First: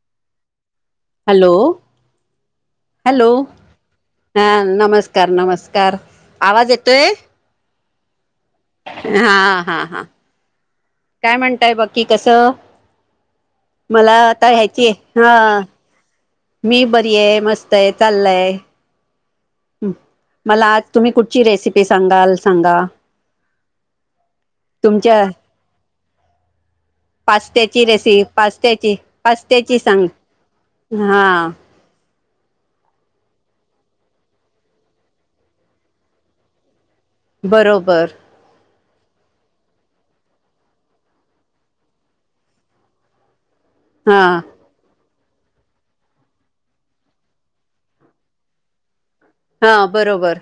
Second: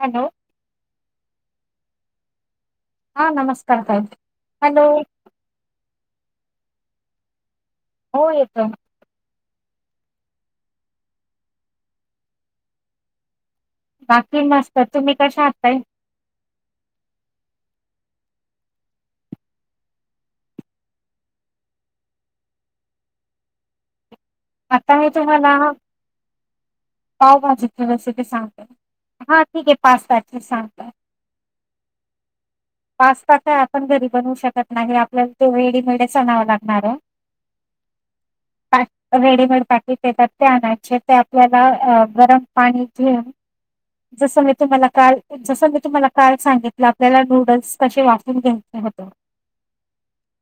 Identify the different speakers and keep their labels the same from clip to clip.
Speaker 1: Hello
Speaker 2: hello hello
Speaker 1: हा नमस्कार ताई
Speaker 2: हां
Speaker 1: हॅलो
Speaker 2: नमस्कार नमस्कार कार आवाज येतोय?
Speaker 1: हो येतोय.
Speaker 2: हा हा हा काय म्हणताय बाकी कसं? मला
Speaker 1: बाकी
Speaker 2: त
Speaker 1: मस्त
Speaker 2: ह्याची
Speaker 1: तुम्ही
Speaker 2: हा
Speaker 1: कशा आहात ताई
Speaker 2: मी बरी आहे मस्त आहे चाललंय. मला आज तुम्ही कुठची रेसिपी सांगाल सांगा?
Speaker 1: आता मी
Speaker 2: तुमच्या
Speaker 1: तुम्हांला
Speaker 2: [inaudible] पास्त्याची रेसिपी पास्त्याची
Speaker 1: हा ठीक आहे
Speaker 2: पास्त्याची सांग
Speaker 1: पास्ताची सांगता
Speaker 2: हा.
Speaker 1: पास्ता कायआपण घरी बनवू शकत नाही आपल्याला ते रेडीमेडच आणावं लागणार हो
Speaker 2: बरोबर
Speaker 1: काय रेडीमेड पॅकेट येतात ते आणायचे ते आपल्याला गरम पाणी घेऊन
Speaker 2: हा
Speaker 1: जस मी तुम्हाला काल जस मी तुम्हाला काल सांगितलं आपल्याला नूडल् स् अशे वाफवून घ्यायचे होते
Speaker 2: हा बरोबर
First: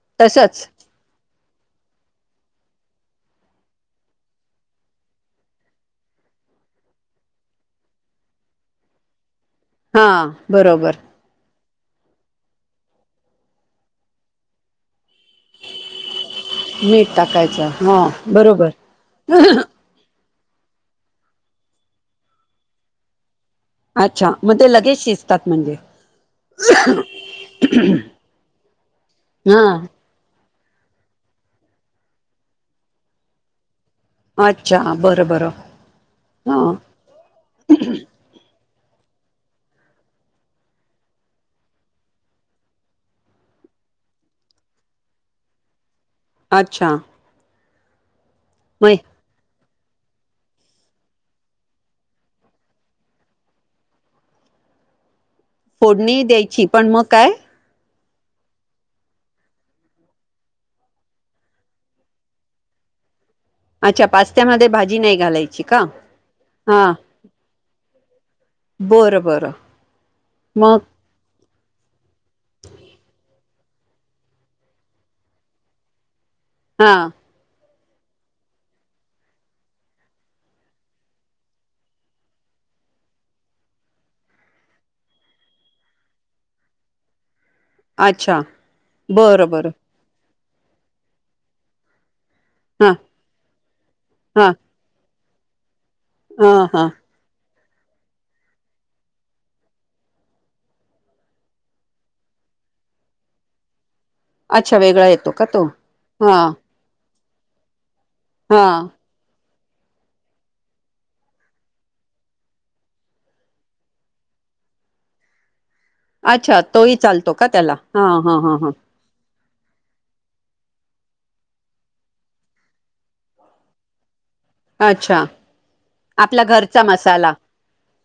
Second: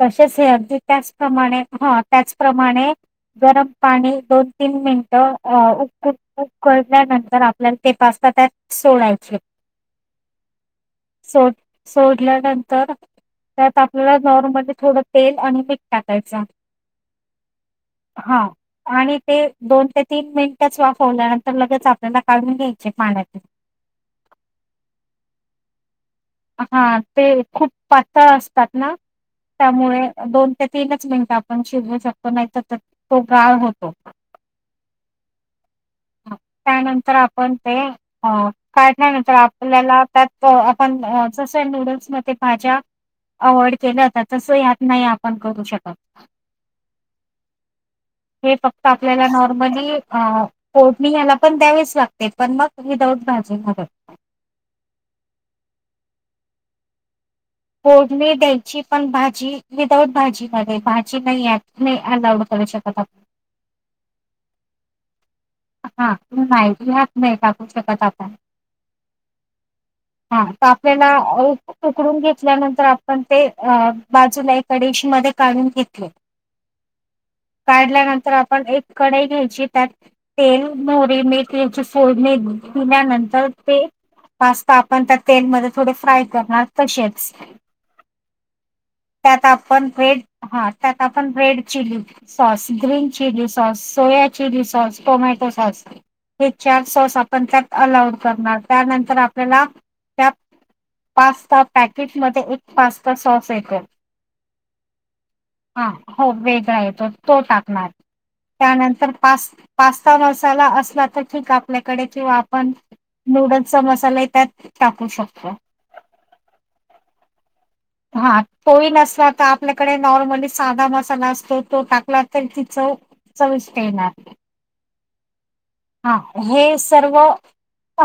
Speaker 1: तशेच हे
Speaker 2: तसच
Speaker 1: अगदी त्याचप्रमाणे ह त्याचप्रमाणे गरम पाणी दोन तीन मिनटं उक ऊकळल्यानंतर आपल्याला ते पास्ता त्यात सोडायचे.
Speaker 2: हा बरोबर
Speaker 1: सोड सोडल्यानंतर त्यात आपल्याला नॉर्मली थोडं तेल आणि मीठ टाकायचं.
Speaker 2: मीठ टाकायचं
Speaker 1: हा
Speaker 2: बरोबर
Speaker 1: आणि ते दोन ते तीन मिनीट च वाफवल्यानंतर लगेच आपल्याला काढून घ्यायचे पाण्यातून
Speaker 2: अच्छा मग ते लगेच शिजतात म्हणजे
Speaker 1: हा ते खूप पातळ असतात ना त्यामुळे
Speaker 2: हा
Speaker 1: दोन ते तीनच मिनिट आपण शिजवू शकतो नाहीतर तो गाळ होतो
Speaker 2: अच्छा बरं बरं
Speaker 1: हां.
Speaker 2: ह
Speaker 1: त्यानंतर आपण ते अ काढल्यानंतर आपल्याला त्यात आपण जसं नूडल्स मध्ये भाज्या अव्हइड केलं जत तसं यात नाही आपण करू शकत
Speaker 2: अच्छा
Speaker 1: हे फक्त
Speaker 2: मग
Speaker 1: आपल्याला नॉर्मली कोठणी या्याला पण द्यावीच लागते पण मग विदाऊट भाजी घरत
Speaker 2: फोडणी द्यायची पण मग काय
Speaker 1: फोडणी द्यायची पण भाजी विदाऊट भाजीमध्येध्ये भाजी नाही अलाऊड करू शकत आपण
Speaker 2: अच्छा पास्त्यामध्ये भाजी नाही घालायची का
Speaker 1: हा तुही माहिती
Speaker 2: हा
Speaker 1: हात नाही टाकू शकत आपण
Speaker 2: बरं बरं
Speaker 1: हा तर
Speaker 2: मग
Speaker 1: आपल्याला तुकडून घेतल्यानंतर आपण ते बाजूला एककडेशी मध्ये काढून घेतले
Speaker 2: हा
Speaker 1: काढल्यानंतर आपण एक कढई घ्यायची त्यात तेल, मोहरी, मीठ याची फोडणी दिल्यानंतर ते पास्ता आपण त्या तेलमध्ये थोडे फ्राय करणार तसेच
Speaker 2: अच्छा
Speaker 1: त्यात
Speaker 2: बरं बरं
Speaker 1: आपण रेड हा त्यात आपण रेड चिली सॉस
Speaker 2: हा
Speaker 1: ग्रीन चिली सॉस सोया
Speaker 2: हा
Speaker 1: चिली सॉस टोमॅटो सॉस हे
Speaker 2: हा
Speaker 1: चार
Speaker 2: हा
Speaker 1: सोस आपण त्यात अलाउड करणार त्यानंतर आपल्याला त्या पास्ता पॅकेट मध्ये एक पास्ता सॉस येतो
Speaker 2: अच्छा वेगळा येतो का तो
Speaker 1: हा हो, वेगळा येतो, तो टाकणार,
Speaker 2: हा
Speaker 1: त्यानंतर पाच पास्ता मसाला असला तर ठीक आपल्याकडे किंवा आपण नूडल्सचा मनालाही, त्यात टाकू शकतो.
Speaker 2: अच्छा तोही चालतो का? त्याला,
Speaker 1: हा तोही नसलात, आप ल्याकडे नॉर्मली साधा मसाला असतो, तो टाकला तर ति चव चविष्ट येणार.
Speaker 2: अच्छा.
Speaker 1: हा,
Speaker 2: आपला
Speaker 1: हे
Speaker 2: घरचा
Speaker 1: सर्व
Speaker 2: मसाला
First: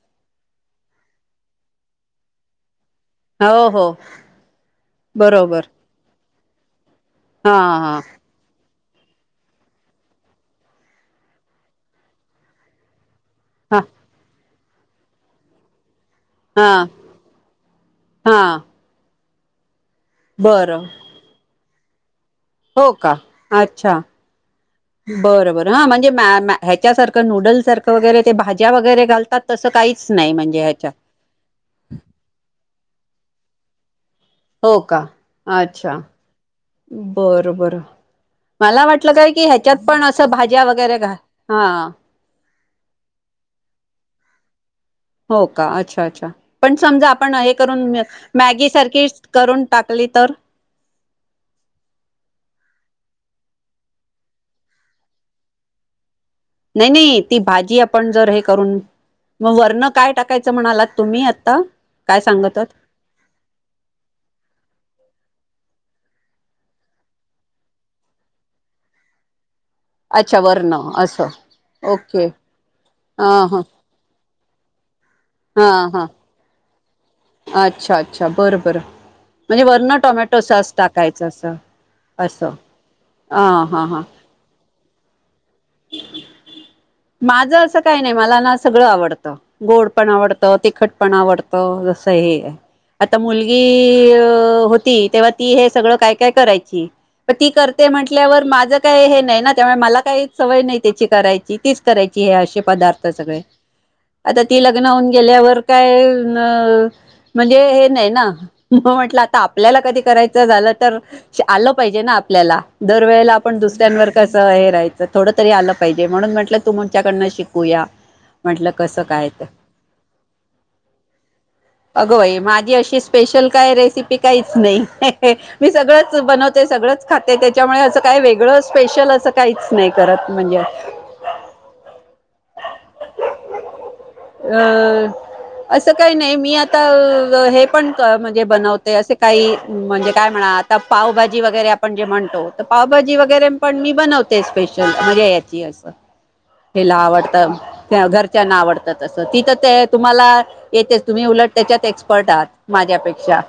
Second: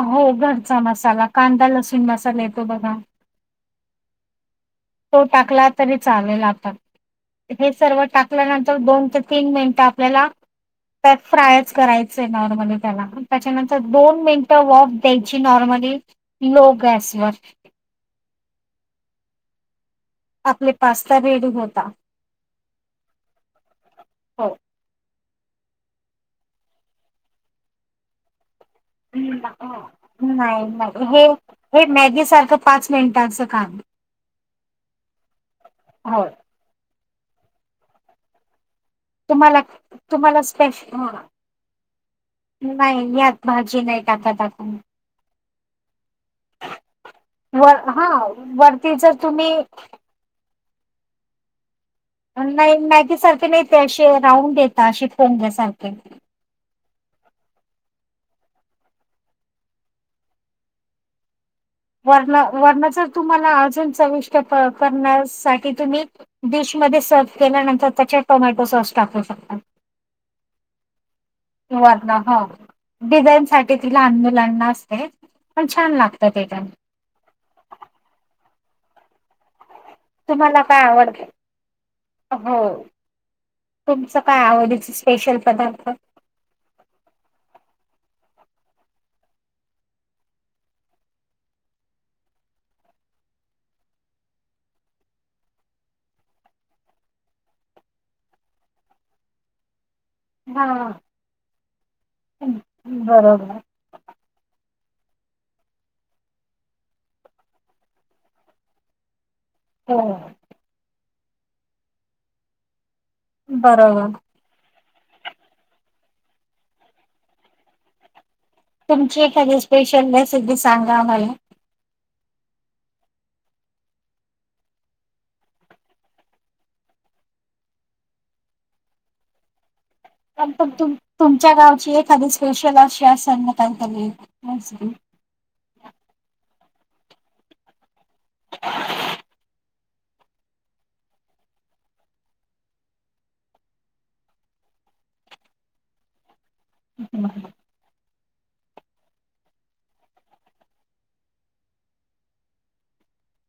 Speaker 1: हो, घरचा मसाला, कांदा लसूण मसाला येतो बघा.
Speaker 2: हो हो.
Speaker 1: तो
Speaker 2: बरोबर
Speaker 1: टाकला तरी चालेल आता,
Speaker 2: हा
Speaker 1: हे
Speaker 2: हा
Speaker 1: सर्व टाक ल्यानंतर दोन ते तीन मिनिट, आपल्याला त्यात फ्रायच करायचंय नॉर्मली त्याला. त्याच्यानंतर
Speaker 2: हा
Speaker 1: दोन मिनिटं वॉफ द्यायची नॉर्मली लो गॅसवर.
Speaker 2: हां.
Speaker 1: आपले पास्ता रेडी होता.
Speaker 2: हो का? अच्छा.
Speaker 1: हो
Speaker 2: बर बर ह म्हणजे मॉ मॉ ह्याच्या सारखं, नूडल् सारखं वगैरे ते भाजी वगैरे घालतात, तसं काहीच नाही, म्हणजे ह्याच्यात.
Speaker 1: नाही हे हे मॅगी सारखं, पाच मिनिटांचं काम,
Speaker 2: हो का? अच्छा,
Speaker 1: हो
Speaker 2: बर बर मला वाट ल का की
Speaker 1: तुम्हाला
Speaker 2: ह्याच्यात पण, अस
Speaker 1: तुम्हाला
Speaker 2: भाज्या
Speaker 1: स्पेश
Speaker 2: वगैरे घा हा.
Speaker 1: नाही, यात भाजी नाही टाकात आपूण.
Speaker 2: हो का? अच्छा अच्छा. पण समजा आपण, हे
Speaker 1: वर
Speaker 2: करून,
Speaker 1: हा
Speaker 2: मॅगी
Speaker 1: वरती
Speaker 2: सारखी
Speaker 1: जर तुम्ही
Speaker 2: करून टाकली तर.
Speaker 1: नाही मॅगी सारखे नाही, ते अशे राऊंड येता अशी पोग्या सारखे.
Speaker 2: नाही, नाही, ती, भाजी आपण, जर हे करून, मग वरण काय टाकायचं म्हणालात तुम्ही आत्ता?
Speaker 1: वर्ण वर्ण जर तुम्हाला अजून चविष्ट करण्यासाठी, तुम्ही डिशमध्ये सर्व केल्यानंतर, त्याच्यात टोमॅटो सॉस टाकू शकता.
Speaker 2: अच्छा, वर्ण असं.
Speaker 1: किंवा
Speaker 2: ओके
Speaker 1: ह,
Speaker 2: ह
Speaker 1: डिझाईन
Speaker 2: ह
Speaker 1: साठी तिला अंदोलनना असते. पण
Speaker 2: हा
Speaker 1: छान
Speaker 2: हा,
Speaker 1: लागतं ते पण
Speaker 2: अच्छा अच्छा, बर बरं, म्हणजे वर्ण टोमॅटो
Speaker 1: तुम्हाला
Speaker 2: सॉस
Speaker 1: काय आवडत?
Speaker 2: टाकायचं, असं, असं
Speaker 1: हो
Speaker 2: ह हां हां.
Speaker 1: तुमचं काय आवडीचा स्पेशल पदार्थ.
Speaker 2: माझ असं काही नाही, मला ना सगळं आवडतं. गोड पण आवडतं, तिखट पण आवडतं, जसं हे आता मुलगी अ होती, तेव्हा ती हे सगळं काय काय करायची. ती करते म्हंटल्यावर, माझं काय हे नाही ना, त्यामुळे मला काही सवय
Speaker 1: हा
Speaker 2: नाही त्याची करायची, तीच करायची, हे असे पदार्थ सगळे.
Speaker 1: बरोबर
Speaker 2: आता ती लग्न होऊन गेल्यावर, काय अ म्हणजे हे नाही ना, म म्हटलं आपल्याला
Speaker 1: हो
Speaker 2: कधी करायच झालं तर, आलं पाहिजे ना आपल्याला, दरवेळेला आपण दुसऱ्यांवर
Speaker 1: बरोबर
Speaker 2: हे राहायचं, थोड तरी आलं पाहिजे, म्हणून म्हटलं तू तुमच्याकडन शिकूया. म्हटलं कसं
Speaker 1: तुमची
Speaker 2: काय तर
Speaker 1: एखादी स्पेशल रेसिपी सांगा आम्हाला.
Speaker 2: अग बाई माझी अशी स्पेशल, काय रेसिपी काहीच नाही. मी सगळंच बनवते, सगळंच खाते, त्याच्यामुळे असं काय, वेगळं स्पेशल असं काहीच नाही. करत
Speaker 1: पण,
Speaker 2: म्हणजे
Speaker 1: तु तुमच्या गावची एखादी स्पेशल अशी असेल ना, काहीतरी रेसिपी.
Speaker 2: अं, असं काही नाही, मी आता हे पण म्हणजे बनवते, असं काही म्हणजे काय म्हणा, आता पावभाजी वगैरे आपण जे म्हणतो, त पावभाजी वगैरे पण मी बनवते स्पेशल. यायची अस, हेला आवडत, घर [inaudible] [unintelligible] त्यांना आवडतात असं तिथं ते तुम्हाला येतेच तुम्ही उलट त्याच्यात एक्सपर्ट आहात माझ्यापेक्षा.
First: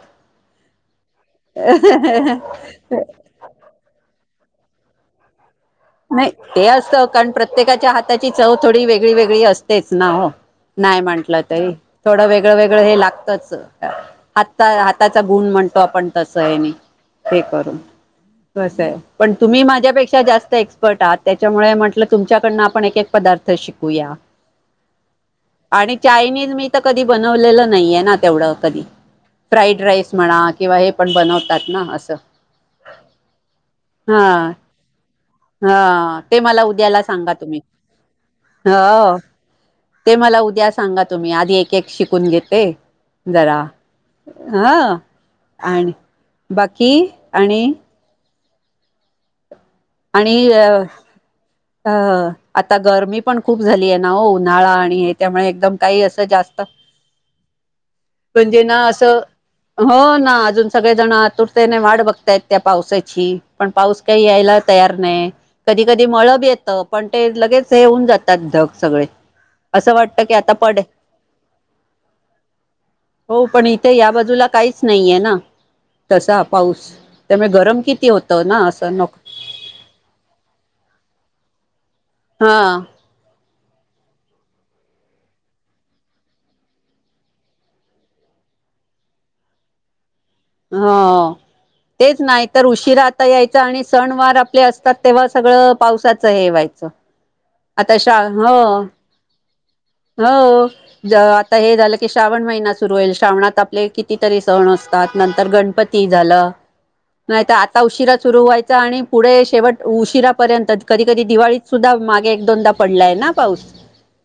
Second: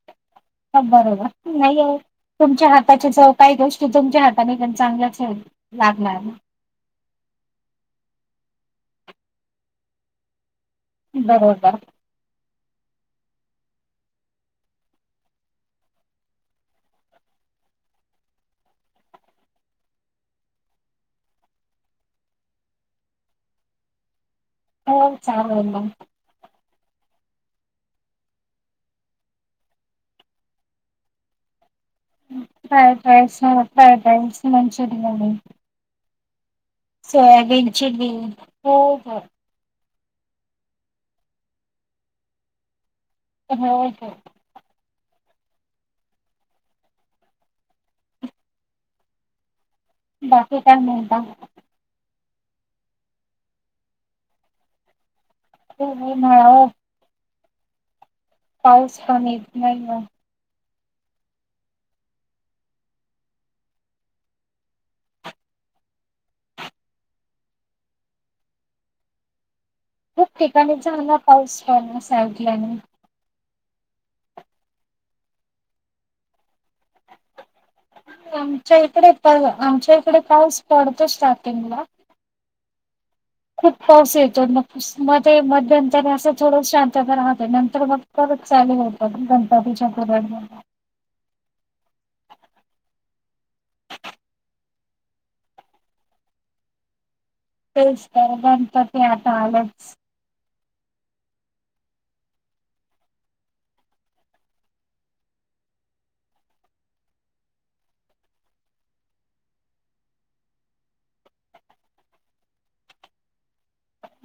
Speaker 1: ह बरोबर नाही आहे तुमच्या हाताची चव काही गोष्टी तुमच्या हाताने चांगल्याच लागणार ना.
Speaker 2: नाही ते असतं कारण प्रत्येकाच्या हाताची चव थोडी वेगळी वेगळी असतेच ना हो. नाही म्हटलं तरी.
Speaker 1: बरोबर
Speaker 2: थोडं वेगळं वेगळं हे लागतच हात हाताचा गुण म्हणतो आपण तसं आहे. ते करून कस आहे पण तुम्ही माझ्यापेक्षा जास्त ए एक्सपर्ट त्याच्यामुळे म्हंटलं तुमच्याकडनं आपण एक एक पदार्थ शिकूया.
Speaker 1: हो चालेल मग.
Speaker 2: आणि चायनीज मी तर कधी बनवलेलं नाहीये ना तेवढं कधी. फ्राईड राईस म्हणा किंवा हे पण बनवतात ना अस.
Speaker 1: फ्राईड राईस फ्राईड
Speaker 2: हा
Speaker 1: राईस मंचुरियन.
Speaker 2: हा ते मला उद्याला सांगा तुम्ही
Speaker 1: सोयाबीनची चिली
Speaker 2: हो हो. ते मला उद्या सांगा तुम्ही आधी एक एक शिकून घेते जरा.
Speaker 1: हो हो
Speaker 2: हां आणि बाकी आणि आणि
Speaker 1: बाकी
Speaker 2: अ
Speaker 1: काय म्हणता
Speaker 2: अ आता गरमी पण खूप झाली आहे ना हो उन्हाळा आणि हे त्यामुळे एकदम काही असं जास्त
Speaker 1: उन्हाळा
Speaker 2: म्हणजे ना
Speaker 1: पाऊस
Speaker 2: असं
Speaker 1: पण येत नाही
Speaker 2: हो ना अजून. सगळे जण आतुरतेने वाढ बघताय त्या पावसाची पण पाऊस काही यायला तयार नाही. कधी कधी मळब येतं पण ते लगेच हे हुन जातात ढग सगळे. असं वाटतं
Speaker 1: खूप
Speaker 2: की आता पड
Speaker 1: ठिकाणीचा चांगला पाऊस पडला साडल्याने [unintelligible]
Speaker 2: हो पण इथे या बाजूला काहीच नाहीये ना तसा पाऊस त्यामुळे गरम किती होतं ना
Speaker 1: आमच्या
Speaker 2: असं
Speaker 1: इकडे
Speaker 2: नको
Speaker 1: प आमच्या इकडे पाऊस पडतो स्टार्टिंगला.
Speaker 2: हा
Speaker 1: खूप पाऊस येतो म. म मध्यंतरी असं थोड शांतता राहत नंतर मग पर चालू होतं. गणतातीच्याकर
Speaker 2: हा तेच नाही तर उशिरा आता यायचा आणि सण वार आपले असतात तेव्हा सगळं पावसाचं हे व्हायचं. आता
Speaker 1: तेच
Speaker 2: शा
Speaker 1: तरण
Speaker 2: हो
Speaker 1: तर ते आता आलंच.
Speaker 2: हो ज आता हे झालं की श्रावण महिना सुरू होईल श्रावणात आपले कितीतरी सण असतात नंतर गणपती ती झाल. नाही तर आता उशिरा सुरू व्हायचा आणि पुढे शेवट उशिरापर्यंत कधी कधी दिवाळी सुद्धा मागे एक दोनदा पडलाय ना पाऊस..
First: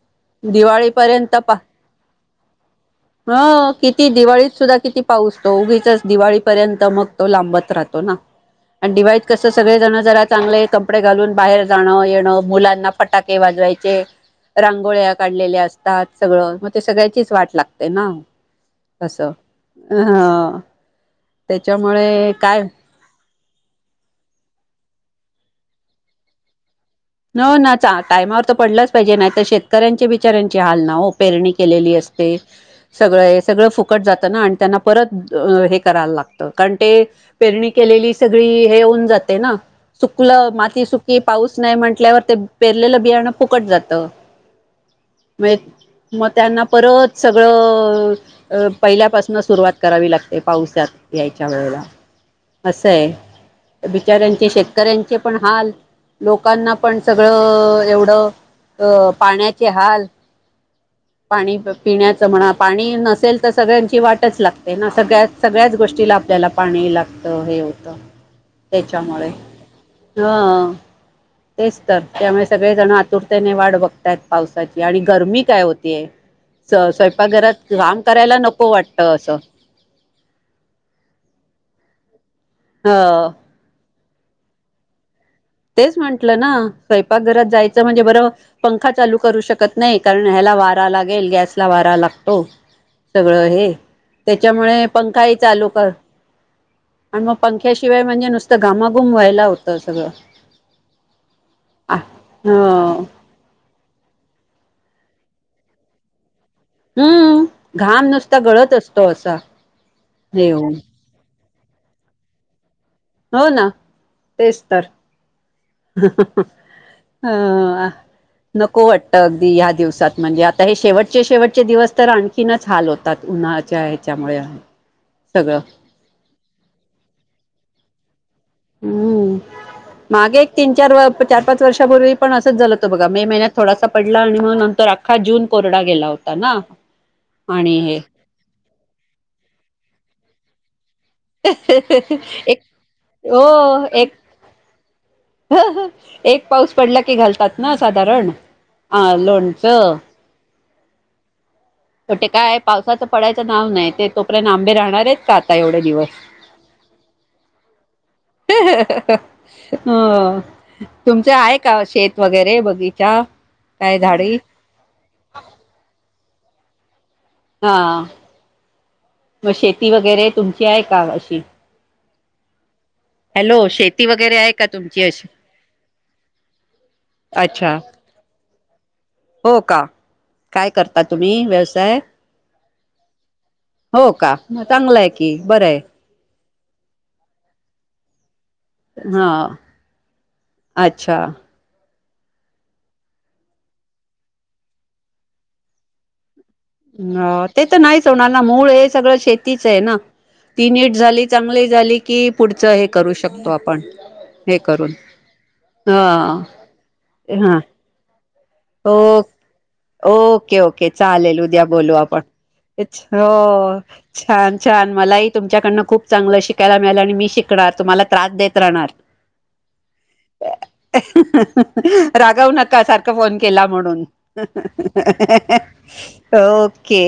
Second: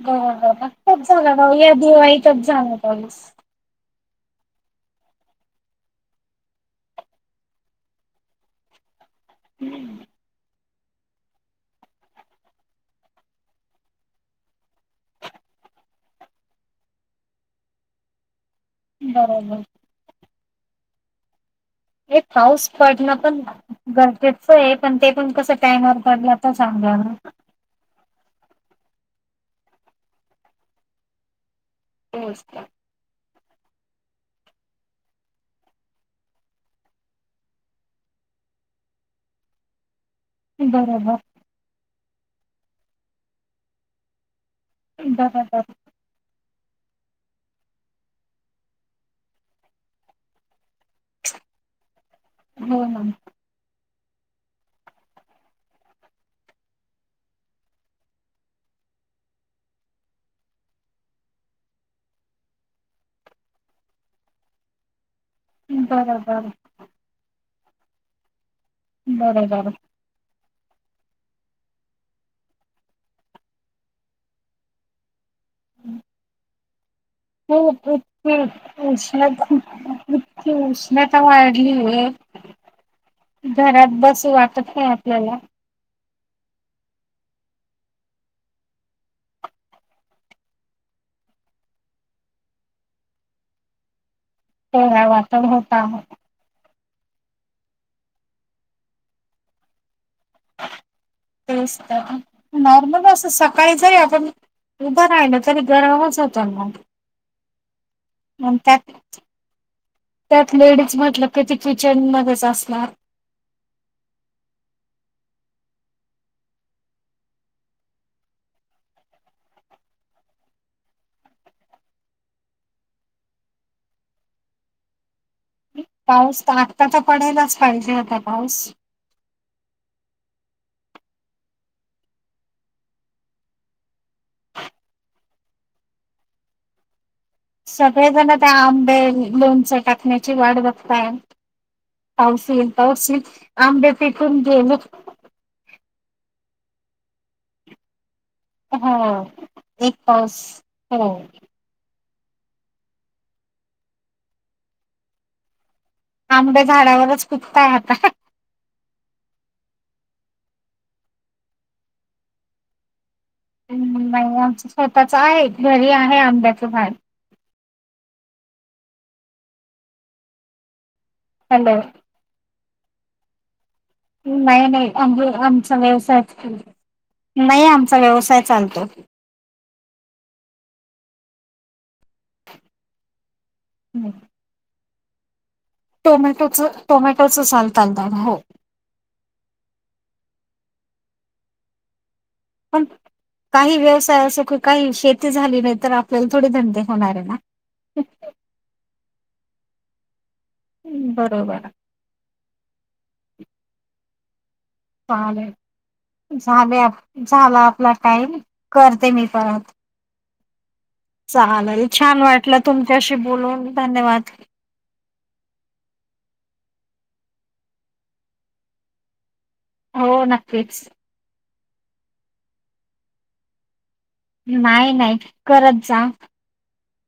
Speaker 1: गगतच
Speaker 2: दिवाळीपर्यंत
Speaker 1: झालं
Speaker 2: पा
Speaker 1: भाऊया दिवाईकच झालं पाऊस.
Speaker 2: ह किती दिवाळीत सुद्धा किती पाऊसतो उगीचच दिवाळीपर्यंत मग तो लांबत राहतो ना. आणि डदिवाळीत कसं सगळे जण जरा चांगलं कप कपडे घालून बाहेर जाणं येणं मुलांना फटाके वाजवायचे रांगोळ्या काढलेले असतात सगळं मग ते सगळ्याचीच वाट लागते ना असं.
Speaker 1: बरोबर
Speaker 2: हा त्याच्यामुळे
Speaker 1: एक पाऊस पडण पण गरजेच ए पण ते पण कस टाइमवर पडण पण चांगलं ना.
Speaker 2: हो ना टायमावर तर पडलाच पाहिजे नाही तर शेतकऱ्यांचे बिचार्यांची हाल ना हो पेरणी केलेली आहे. अस्ते
Speaker 1: तोच तर.
Speaker 2: सगळं हे सगळं फुकट जातं ना आणि त्यांना परत हे करायला लागत कारण ते पेरणी केलेली सगळी हे होऊन जाते ना. सुकलं माती
Speaker 1: बरोबर
Speaker 2: सुकी पाऊस नाही म्हटल्यावर ते पेरलेलं बियाणं फुकट जात. म
Speaker 1: बरोबर
Speaker 2: मग त्यांना परत सगळं अ पहिल्यापासून सुरुवात करावी लागते पावसात यायच्या वेळेला
Speaker 1: हो
Speaker 2: असं
Speaker 1: ना
Speaker 2: आहे बिचाऱ्यांचे शेतकऱ्यांचे पण हाल लोकांना पण सगळं एवढं अ पाण्याचे हाल पाणी पिण्याचं म्हणा पाणी नसेल तर सगळ्यांची वाटच लागते ना स गस सगळ्याच गोष्टीला आपल्याला
Speaker 1: बरोबर.
Speaker 2: पाणी लागतं हे होतं त्याच्यामुळे
Speaker 1: बरोबर
Speaker 2: हा तेच तर त्यामुळे सगळे जण आतुरतेने वाट बघतय पावसाची आणि गरमी काय होतीय स्वयंपाकघरात
Speaker 1: खूप
Speaker 2: काम करायला नको
Speaker 1: इतकी
Speaker 2: वाटतं असं
Speaker 1: उष्णता उष्णता वाढली व
Speaker 2: हा
Speaker 1: घरात बसू वाटत नाही आपल्याला
Speaker 2: तेच म्हंटलं ना स्वयंपाकघरात जायचं म्हणजे बरं पंखा चालू करू शकत नाही कारण ह्याला वारा लागेल गॅसला वारा लागतो सगळं हे त्याच्यामुळे
Speaker 1: कोहरा
Speaker 2: पंखाही
Speaker 1: वाटण
Speaker 2: चालू
Speaker 1: होत
Speaker 2: कर
Speaker 1: आहे
Speaker 2: आणि मग पंख्याशिवाय म्हणजे नुसतं घामाघूम व्हायला होतं सगळं
Speaker 1: तेच
Speaker 2: हो
Speaker 1: नॉर्मल असं स काहीतरी आपण उभं रा ना तरी गरमच होतो मग
Speaker 2: हम्म घाम नुसता गळत असतो असा हे
Speaker 1: त्यात
Speaker 2: होऊन
Speaker 1: लेडीज म्हटलं कध क्च मगच असणार
Speaker 2: हो ना तेच तर ह नको वाटतं अगदी ह्या दिवसात म्हणजे आता हे शेवटचे शेवटचे दिवस तर आणख ीनच हाल होतात उन्हाळच्या ह्याच्यामुळे सगळं
Speaker 1: पाऊस तर आत्ता तर पडायलाच पाहिजे आता पाऊस
Speaker 2: हम्म मागे एक तीन चार चार पाच वर्षापूर्वी पण असंच झालं तो बघा मे महिन्यात थोडासा पडला आणि मग नंतर अखा जून कोरडा गेला होता ना आणि
Speaker 1: सगळेजण त्या आंबे लोणचं टाकण्याची वाट बघताय
Speaker 2: हे एक
Speaker 1: तौशील तौशील
Speaker 2: हो
Speaker 1: आंबे
Speaker 2: एक
Speaker 1: फिकून गेल
Speaker 2: एक पाऊस पडला की घालतात ना साधारण
Speaker 1: हा
Speaker 2: अ
Speaker 1: एक
Speaker 2: लोणचं
Speaker 1: पास हो
Speaker 2: तेे काय पावसाचं पडायचं नाव नाही ते तोपर्यंत आंबे राहणार आहेतच का आता एवढे दिवस
Speaker 1: आंबड्या झाडावरच कुचता आता
Speaker 2: हा तुमचं आहे का शेत वगैरे बगीचा
Speaker 1: ्
Speaker 2: काय
Speaker 1: नाही
Speaker 2: झाडी
Speaker 1: आमच स्वतःच आहे घरी आहे आंब्याचं भान
Speaker 2: हा मग शेती वगैरे तुमची आहे का अशी
Speaker 1: ह
Speaker 2: हॅलो शेती वगैरे आहे का
Speaker 1: नाही नाही
Speaker 2: तुमची अशी
Speaker 1: आमज आमचा व्यवसाय नाही
Speaker 2: अच्छा
Speaker 1: आमचा व्यवसाय चालतो
Speaker 2: हो का काय करता तुम्ही व्यवसाय हो का चांगलं आहे कि बरं आहे
Speaker 1: टोमॅटोच टोमॅटोचं चालताल दान हो
Speaker 2: हां अच्छा
Speaker 1: पण काही व्यवसाय असो कि काही शेती झाली नाही तर आपल्याला थोडी धंड
Speaker 2: ह ते तर नाहीच होणार ना मूळ हे सगळं शेतीच आहे ना तीन इट झाली चांगली
Speaker 1: बरोबर
Speaker 2: झाली की पुढच हे करू शकतो आपण हे करून
Speaker 1: चाले
Speaker 2: हा
Speaker 1: ले
Speaker 2: हा
Speaker 1: झाला आपला टाइम
Speaker 2: ओ
Speaker 1: करते मी परत
Speaker 2: ओके ओके चालेल उद्या बोलू आपण
Speaker 1: छान वाटलं तुमच्याशी बोलून धन्यवाद.
Speaker 2: छान छान मलाही तुमच्याकडनं खूप चांगलं शिकायला मिळेलं आणि मी शिकणार तुम्हाला त्रास देत राहणार. [inaudible]
Speaker 1: हो नक्कीच.
Speaker 2: रागव नका सारखं फोन केला म्हणून.
Speaker 1: नाही नाही करत जा.
Speaker 2: ओके.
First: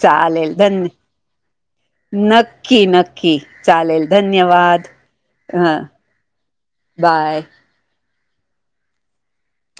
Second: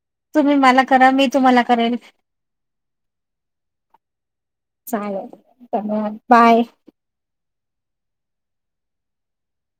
Speaker 2: चालेल
Speaker 1: तुम्ही मला
Speaker 2: धन्य
Speaker 1: करा मी तुम्हाला करेल.
Speaker 2: नक्की नक्की चालेल धन्यवाद
Speaker 1: चालेल
Speaker 2: हं.
Speaker 1: धन्यवाद बाय.
Speaker 2: बाय.